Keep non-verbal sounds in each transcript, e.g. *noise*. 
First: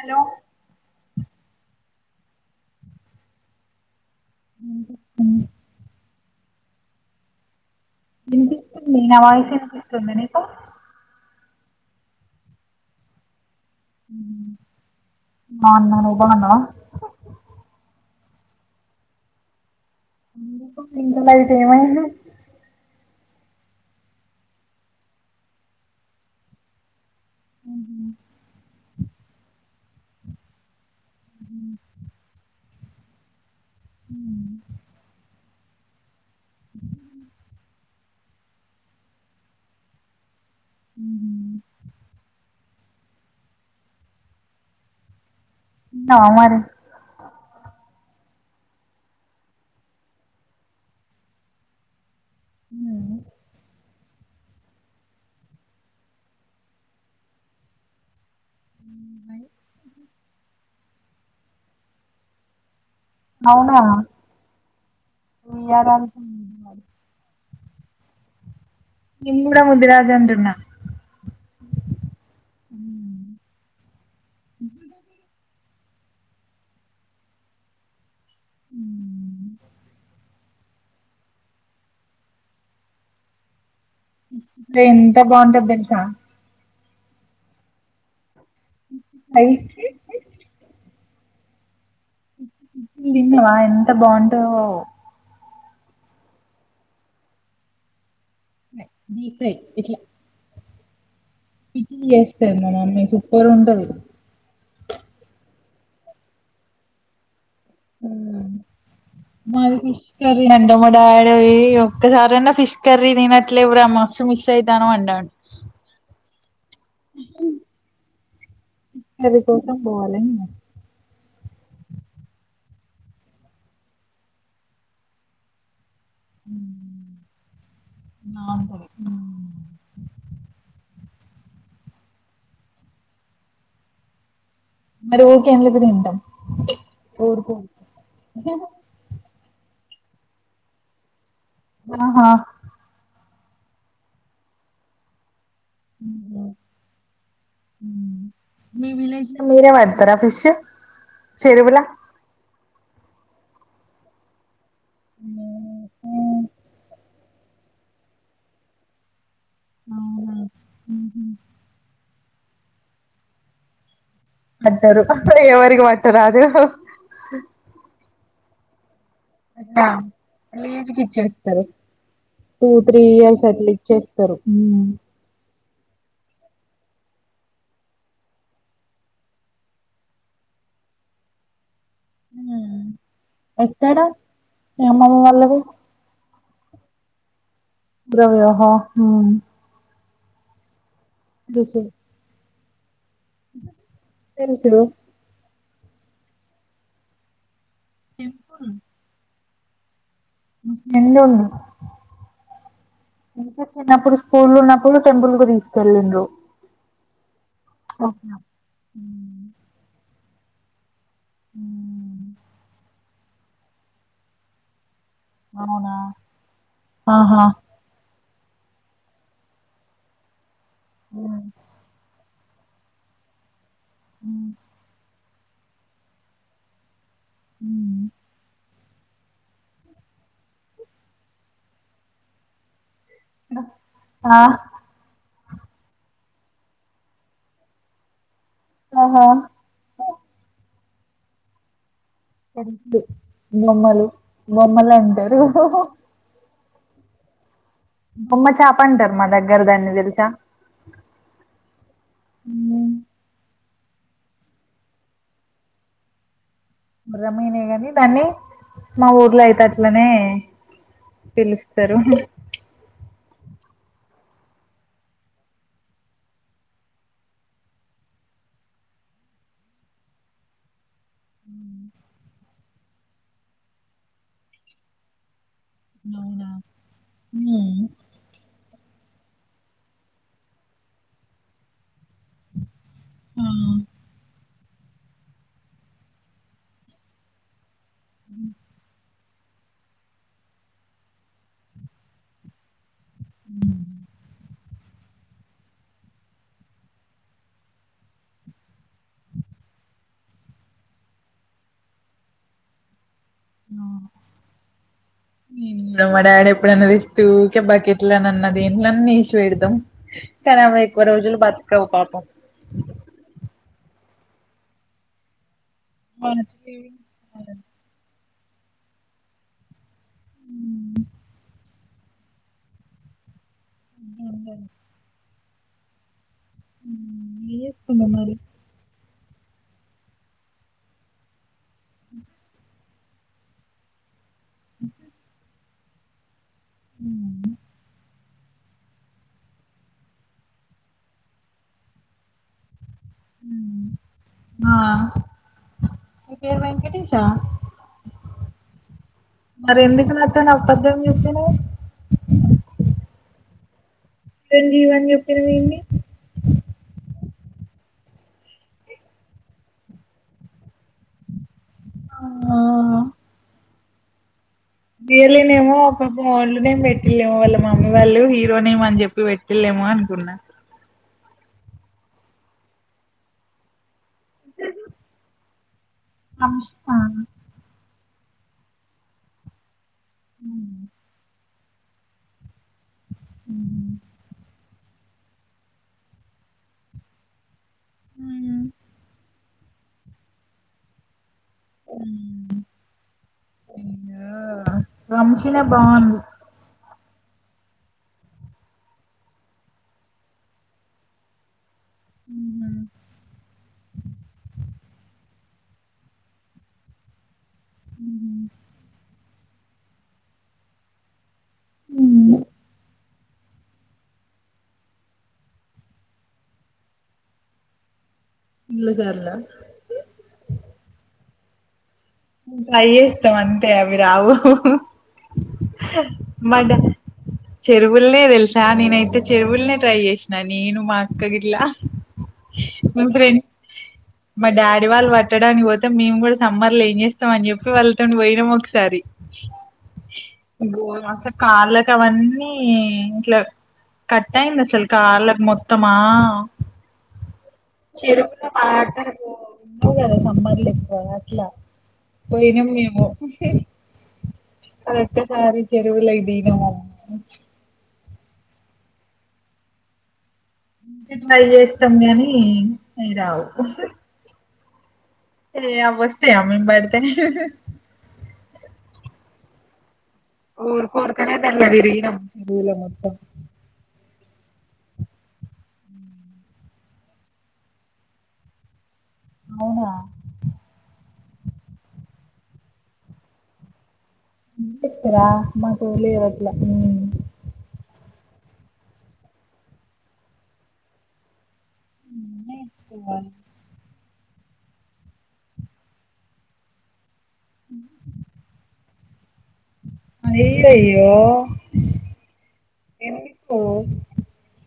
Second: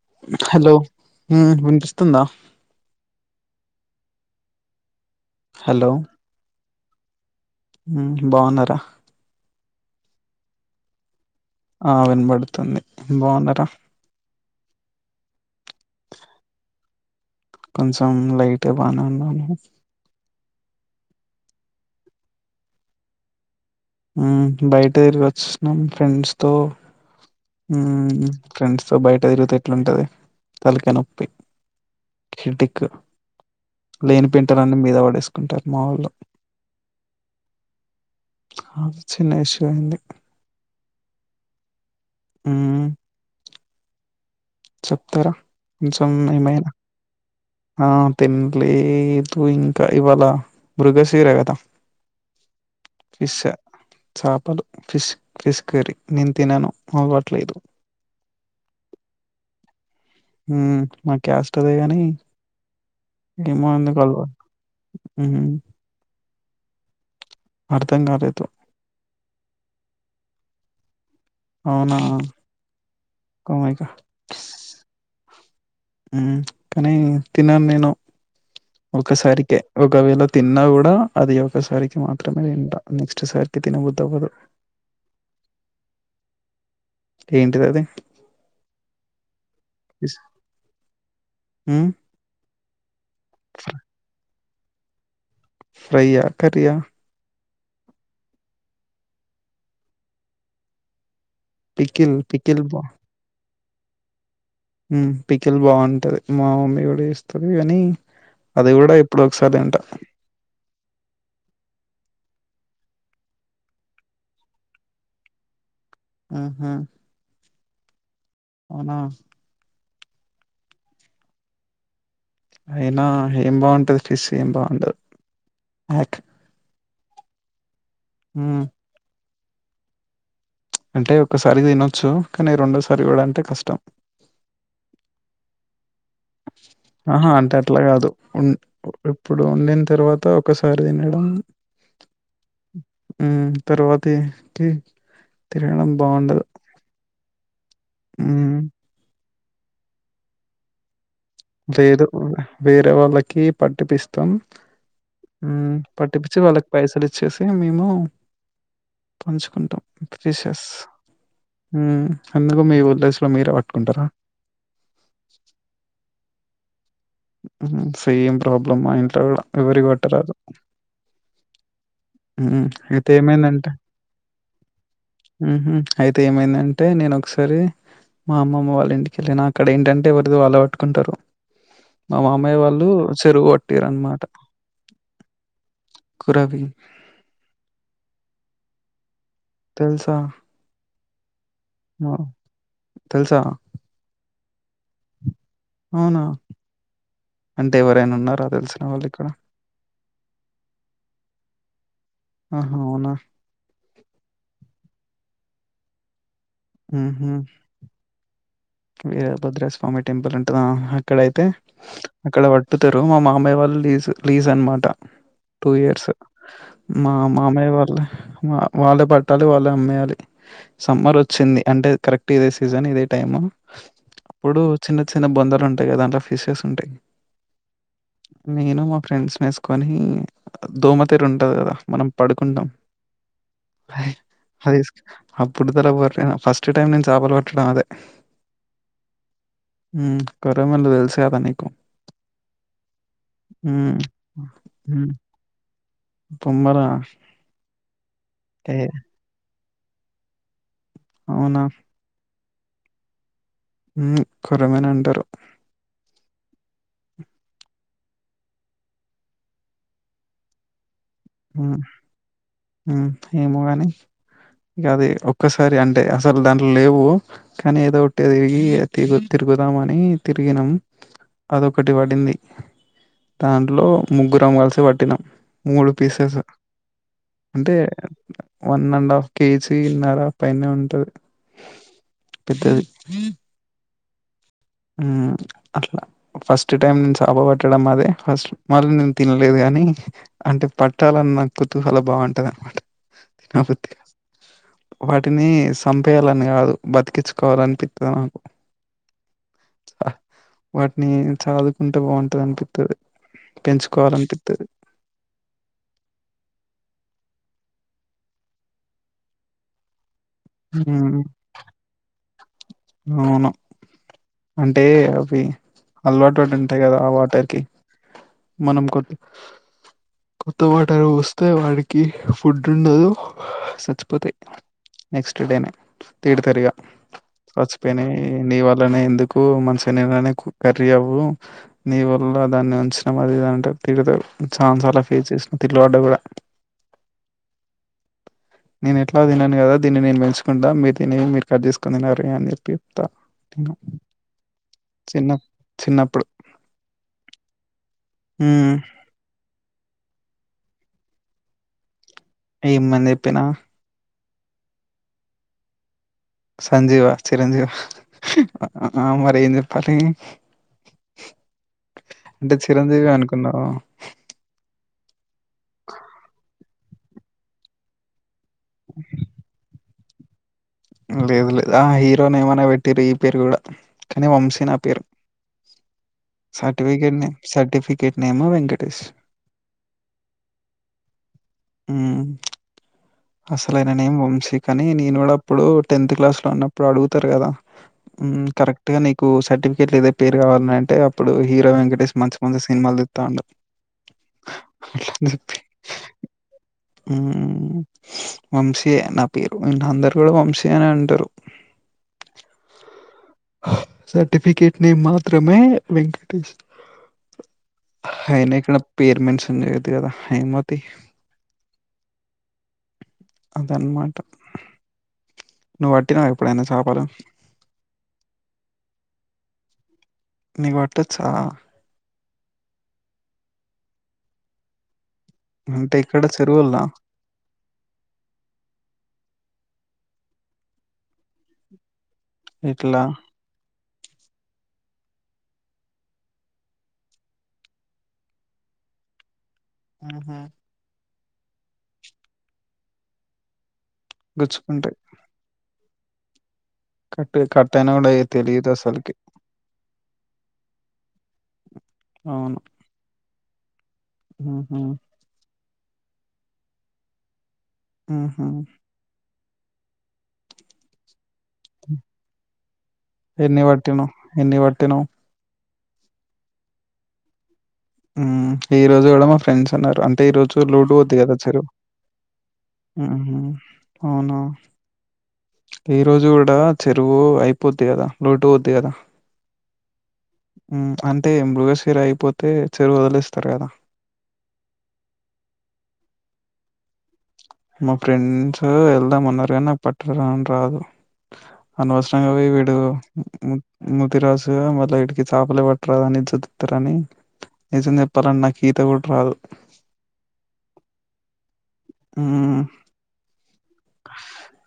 Hello hello హు విని పిస్తోంద హలో మ్మ్ బాగున్నారా వినిపిస్తుంది నా వాయిసు వినిపిస్తుంద నీకు ఆ వినబడుతుంది బావున్నారా బావున్నా నువ్వు బావున్నావా కొంచెం లైట్గా బానే ఉన్నాను ఎందుకు లైట్ ఏమైంది బయట తిరిగి వచ్చిన్నాం ఫ్రెండ్స్ తో ఫ్రెండ్స్ తో బయట తిరుగుతే ఎట్లాంటది తలకయి నొప్పి ప్పి హెడేక్ లేని పింటలు అన్ని మీద పడేసుకుంటారు మావోళ్ళు అ చిన్న ఇష్యూ అయింది ఉహు మ్మ్ చెప్తారా కొంచెం తిన్నావా మరి ఏమైనా ఆ తినలేదు ఇంకా ఇవాళ మృగశీరా కదా పిష్ చాపలు ఫిష్ ఫిష్ కర్రీ నేను తినను అలవాటు లేదు ఉమ్ వై ఉ మా క్యాస్ట్ అదే గాని ఏమో అవునా ఎందుకు అలవా హ్మ్. *unintelligible* అర్థం కాలేదు మేము కూడా *unintelligible* రాజు అంటున్నా కోమైకా స్ కానీ తినను నేను ఒకసారికే ఒకవేళ తిన్నా కూడా అది ఒకసారికి మాత్రమే తింటా నెక్స్ట్ సారికి తినబుద్ది రే ఎంత బాగుంటది తెలుసా ఏంటిది ఆది అయి ఊ విన్నవా ఎంత బాగుంటధో ఫ్రై యా కర్రీ ఆ ప్రై డీప్ ఫ్రై ఇట్లా పికిల్ చేస్తాది మా మమ్మీ సూపర్ ఉంటది ఉ పికిల్ బాగుంటది మా మమ్మీ కూడా చేస్త ఉ హ్మ్ అది కూడా మాది ఫిష్ కర్రి అండి మా డాడి ఒక్కసారైనా ఫిష్ కర్రీ తీనాట్లే వూర మస్తు మిస్ ఇతన్నావ్ అన్నాడు ఉహు అవునా బాలేను అయినా ఏం బాగుంటది ఫిష్ ఏం బాగుండాదు యాక్ ఉ హ్మ్ నార్మల్ ఉ అంటే ఒక్కసారి తినొచ్చు కానీ రెండోసారి కూడా అంటే కష్టం మరి ఊకే ఎందుకు తిను ఆహా అంటే అట్లా కాదు ఉన్ ఇప్పుడు వండిన తర్వాత ఒకసారి తినడం ఆహా ఉ తర్వాతికి తినడం బాగుండదు ఉ హ్మ్ మీ విలేజ లో మీరే పడతారా ఫిష్ చెరువుల లేదు వేరే వాళ్ళకి పట్టిపిస్తాం ఉ పట్టిపించి వాళ్ళకి పైసలు ఇచ్చేసి మేము పంచుకుంటాం అవునా ఫిషెస్ ఊ అందుకు మీ ఉద్దేశ లో మీరే పట్టుకుంటారా పట్టరు అక్కడ ఎవరికి పట్ట రాదు ఉహు సేమ్ ప్రాబ్లమ్ మా ఇంట్లో కూడా ఎవరి పట్టరాదు సరే హ్మ్ టూ త్రీ అయితే ఇయర్స్ అట్లా ఇచ్చేస్తారు ఉ ఉఉహు అయితే ఏమైందంటే నేను ఒకసారి మా అమ్మమ్మ వాళ్ళ ఇంటికి ఎల్లినా అక్కడ ఏంటంటే ఎవరిది వాళ్ళు పట్టుకుంటారు మా మామయ్య ఉమ్. వాళ్ళు చెరుగు కొట్టిరు ఎక్కడ అన్నమాట మీ అమ్మమ్మ వాళ్ళది రవి రవియోహా ఉమ్ దెల్సా దేకే తెలుసా తెలుసుప్పుడు అవునా అంటే ఎవరైనా ఉన్నారా దెలిసిన వాళ్ళు ఇక్కడ ఎందు ఉన్నా ఆహా అవునా చిన్నప్పుడు స్కూల్ ఉన్నప్పుడు టెంపుల్ కు తీసుకెళ్ళిండ్రు ఉమ్ హు ఓకే వీరభద్ర స్వామి టెంపుల్ ఉంటది ఆహా అక్కడైతే ఉమ్. అక్కడ పట్టుతరు మా మామయ్య వాళ్ళు లీజ్ లీజ్ అన్నమాట టూ అవునా ఇయర్స్ మా ఆహా మామయ్య వాళ్ళ వాళ్ళ బట్టలు వాళ్ళు అమ్మేయాలి సమ్మర్ ఉమ్. వచ్చింది అంటే కరెక్ట్ ఇదే సీజన్ ఇదే టైమ్ ఉమ్. అప్పుడు చిన్న చిన్న బొందలు ఉంటాయి గదా దాంట్లో ఫిషెస్ ఉంటాయి ఉమ్. నేను మా ఫ్రెండ్స్ నేసుకొని దోమతెరు ఉంటది గదా మనం పడుకుంటాం ఫైయ్ ఆ అదే యేస్ ఆ బురద పొర్లిన ఫస్ట్ టైం నేను చేపలు పట్టడం అదే ఆహా ఉమ్ కొరమళ్ళు దెలుసు గదా నీకు తెలుసు హ్మ్. బొమ్మలు బొమ్మలు అంటారు తొమ్మరా బొమ్మ చాప అంటారు మా దగ్గర దాన్ని దెలుసా అవునా ఉమ్ ఉమ్ కొర్రమీను అంటరు రమీనే గాని దాన్ని మా ఊర్లో అయితే అట్లనే పిలుస్తరు ఏమోగానీ ఇగ అది ఒక్కసారి అంటే అసలు దాంట్లో లేవు కానీ ఏదో ఒకటి తిరిగి తిగు తి తిరుగుదామని తిరిగినాం అదొకటి పడింది దాంట్లో ముగ్గురం గలిసి పట్టినాం మూడు పీసెస్ అవునా అంటే హ్మ్ వన్ అండ్ హాఫ్ కేజీన్నర పైనే ఉంటది పెద్దది ఆ ఉమ్ అట్లా ఫస్ట్ టైం నేను చాప పట్టడం అదే ఫస్ట్ మళ్ళీ నేను తినలేదు గాని అంటే పట్టాల న్న కుతూహలం బాగుంటది అన్నమాట తినబుద్ది గాదు వాటిని సంపేయాలని గాదు బతికించుకోవాలనిపిత్తది నాకు వాటిని సాదుకుంటే బాగుంటది అనిపిత్తది పెంచుకోవాలనిపిత్తది ఇంగ మా డాడీ ఎప్పుడన్నది ఊకే బాకీట్ల నన్నా దెంట్లన్నా ఏషి పెడతాం కరాబై ఎక్కువ మ్మ్ రోజులు బతకవు పాపం అవును అంటే అవి అలవాటు పడి ఉంటాయి గదా ఆ వాటర్ కి మనం కొది కొత్త వాటర్ పోస్తే వాడికి ఫుడ్ ఉండదు సచ్చిపోతే నెక్స్ట్ డేనే తిడుతరిగా ఏం చచ్చిపోయినై చేస్తున్నావ్ మరి నీ వాళ్ళనే ఎందుకు మంచి ననే కర్రీ అవు నీ వల్ల దాన్ని ఉంచిన అదింటే తిడుతరు చాలాసార్లు అలా ఫేస్ చేసిన తిట్లువాడ్డ కూడా ఉ నేను ఎట్లా తిన్నాను కదా దీన్ని నేను పెంచుకుంటా మీరు తినేవి మీరు కట్ చేసుకుని తినారే అని చెప్పి త ఆ మీరు వెంకటేశా మ్మ్ మరి ఎందుకు నాతోని అబద్ధం చెప్పినవ్ తినా చిరంజీవి అని చెప్పినవ్ ఏంది సంజీవ చిరంజీవ ఆ మరి ఏం చెప్పాలి అంటే చిరంజీవి అనుకున్నావా రియల్ నేమో పాపం ఓల్డ్ నేమ్ పెట్లేమో వాళ్ళ మమ్మీ వాళ్ళు ని అని చెప్పి పెట్టిల్లేమో అనుకున్నా లేదు లేదు ఆ హీరో నేమ్ అనే పెట్టిరు ఈ పేరు కూడా కానీ వంశీ నా పేరు అంష్కా సటిఫికేట్ సర్టిఫికేట్ నేమ్ వెంకటేష్ ఉ అసలైన నేమ్ వంశీ కానీ అని నేను కూడా ఇప్పుడు టెన్త్ క్లాస్లో ఉన్నప్పుడు అడుగుతారు కదా కరెక్ట్గా నీకు సర్టిఫికెట్లు ఏదై పేరు కావాలని అంటే అప్పుడు హీరో వెంకటేష్ మంచి మంచి సినిమాలు దిస్తాండు ఆ వంశీనే బాగుంది ఉమ్ వంశీ నే నా పేరు ఇపుడు కూడ వంశీ అనే అంటారు ఉహూ సర్టిఫికేట్ నేమ్ మాత్రమే వెంకటేష్ అయినా ఇక్కడ పేరు మెన్షన్ చెయ్యొద్దు కదా ఏమోతి ఉ అదన్నమాట నువ్వు పట్టినావ ఎప్పుడైనా సపాలు ఫుల్లుసార్ల నీకు పట్టొచ్చా ట్రై చేస్తాం అంతే అవి రావు అంటే ఇక్కడ మన చెరువుల్లా చెరువులనే తెలుసా నేనైతే చెరువులనే ట్రై చేసిన నేను మా అక్క గిట్ల ఇట్లా మా డాడీ వాళ్ళు పట్టడానికి పోతే మేము కూడా సమ్మర్ లో ఏం చేస్తాం అని చెప్పి వాళ్ళతో పోయినాం ఒకసారి హుహు. అబో అస కాళ్ళలకు అవన్నీ ఇట్లా కట్టా అయింది అసల్ గుచ్చుకుంటాయి. కాలకు మొత్తమా కట్ కట్ట ఐనా కూడా ఏం తెలియదు ఉన్నావు కదా సమ్మర్ల ఎక్కువ అట్లా అవును. పోయినాం మేము హుహు. అదొకేసారి చెరువులకు దిగినం అమ్మో ఆహా ట్రై చేస్తాం అవి రావు ఎన్ని పట్టినవు? ఎన్ని పట్టినవు? ఏ అవి వస్తేయా మేం పడితే ఈ రోజు కూడా మా ఫ్రెండ్స్ అన్నారు తె ఈ రోజు లోడు ఊరుకోరుకనే దయదాచరు దాంట్లో తిరిగినాం చెరువులో ఉ మొత్తం హు అవునా ఈ రోజు కూడా చెరువు అయిపోద్ది కదా లోడ్డు అవుద్ది కదా అవునా తే మృగసీర అయిపోతే చెరువు వదిలేస్తారు కదా ఇస్తరా మాకు లేవట్లా ఊ మా ఫ్రెండ్స్ వెళ్దామన్నారు కానీ నాకు పట్టరం రాదు అనవసరంగా పోయి వీడు ము ము తిరాసు మళ్ళీ ఇడికి చపలే పట్టురు రాదని చదుతారని నిజం చెప్పాలని నాకు ఈత కూడ అయ్యయో ఊ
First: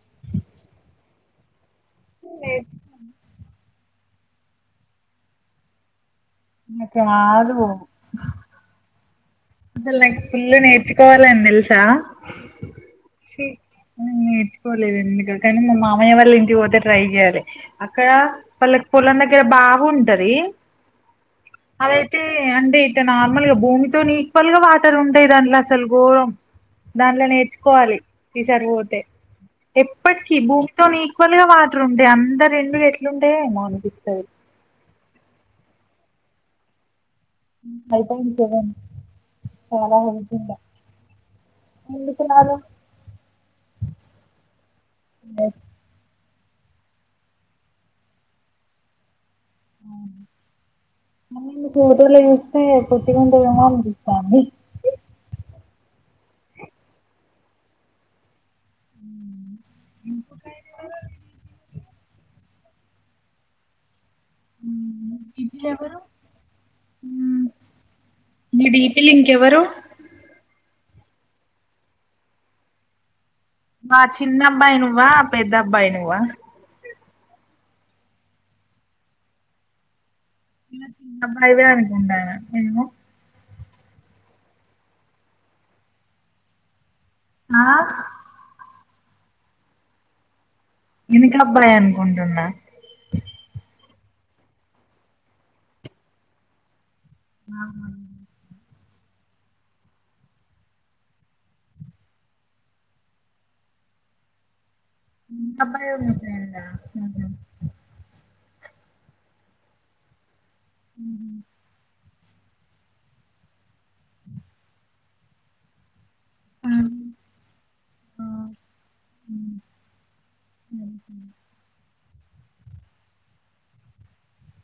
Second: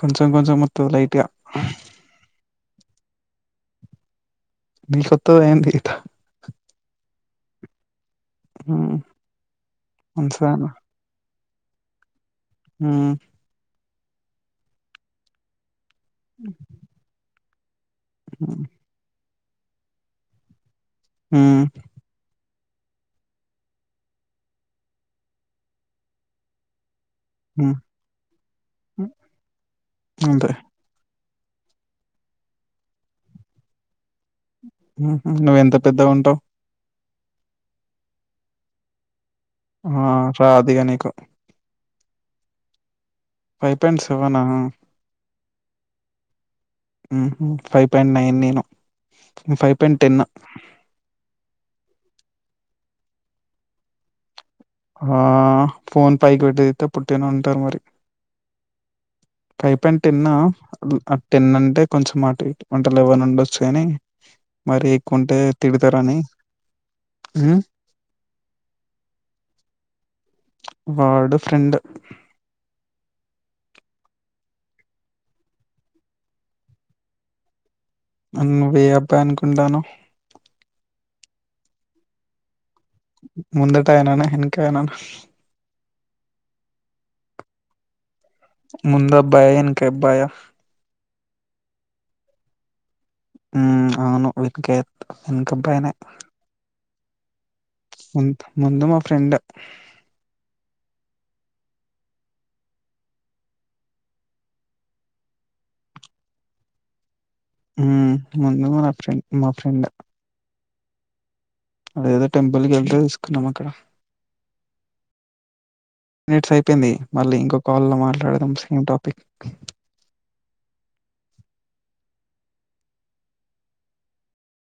కొంచం కొంచం మత్తులైదిగా నేర్చుకున్నా నీకొత్తదేంటి ఈత ను ఉ అసలు నాకు ఫుల్లు నేర్చుకోవాలని తెలుసా ఊ ఛీ నేర్చుకోలేదు ఎందుకొ కానీ మా మామయ్య వాళ్ళ ఇంటికి పోతే ట్రై చేయ్యాలి అక్కడ పల్లకి పొలం దగ్గర బావి ఉంటది మ్మ్ అదైతే అంటే ఇట్ట నార్మల్ గా భూమితో ని ఈక్వల్ గా వాటర్ ఉంటాయి దాంట్లో అసలు ఘోరం దాంట్లో మ్మ్ నేర్చుకోవాలి ఈసరిపోతే ఎప్పటికీ అంతే భూమితో నీ ఇక్వల్ గా వాటర్ ఉంటయి అంద రెండు ఎట్లు ఉంటయో ఏమో అనిపిస్తది ఉహు నువ్వెంత పెద్దగుంటావ్ ఫైవ్ పాయింట్ సెవెన్ చాలా ఆ హైట్ ఉంటా రాదు ఇగ నీకు ఎందుకు ఉన్నారు ఫైవ్ పాయింట్ సెవెనా లే ఉహు ఫైవ్ పాయింట్ నైన్ నేను నువ్ ఫైవ్ పాయింట్ టెన్ నేను ఫోటోలో చూస్తే పొట్టికుంటావేమో అనిపిస్తాంది ఆ ఫోన్ పైకి పెట్టి దిగితే పొట్టిగనే ఉంటారు మరి ఫైవ్ పాయింట్ టెన్ ఆ టెన్ అంటే కొంచెం మటు ఇటు అంటె లెవెన్ ఉండొచ్చు గానీ మరి ఎక్కువంటే తిడతరని ఉ మీ డీపిలో ఇంకెవ్వరు వాడు ఫ్రెండ్ మా చిన్న అబ్బాయి నువ్వా పెద్ద అబ్బాయి నువ్వా నువ్వే అబ్బాయి అనుకుంటాన్నావ్ అబ్బాయివే అనుకుంటాన్నా ఎమో ముందట అయననా వేనకాయననా ఆ ముందబ్బాయా ఎనకాబ్బాయా వెనక అబ్బాయి అనుకుంటున్నా ఉ అవును వినకేత్ వెనక అబ్బాయినే ఆ ముం ముందు మా ఫ్రెండ్ *unintelligible* ముందు మ ఫ్రండ్ మా ఫ్రెండ్ ఉ అదేదో టెంపుల్ కి వెళ్తే తీసుకున్నాం అక్కడ టెన్ మినిట్స్ అయిపోయింది మళ్ళీ ఇంకో కాల్ లో మాట్లాడదాం ఫ్రెండా సేమ్ టాపిక్ *inaudible*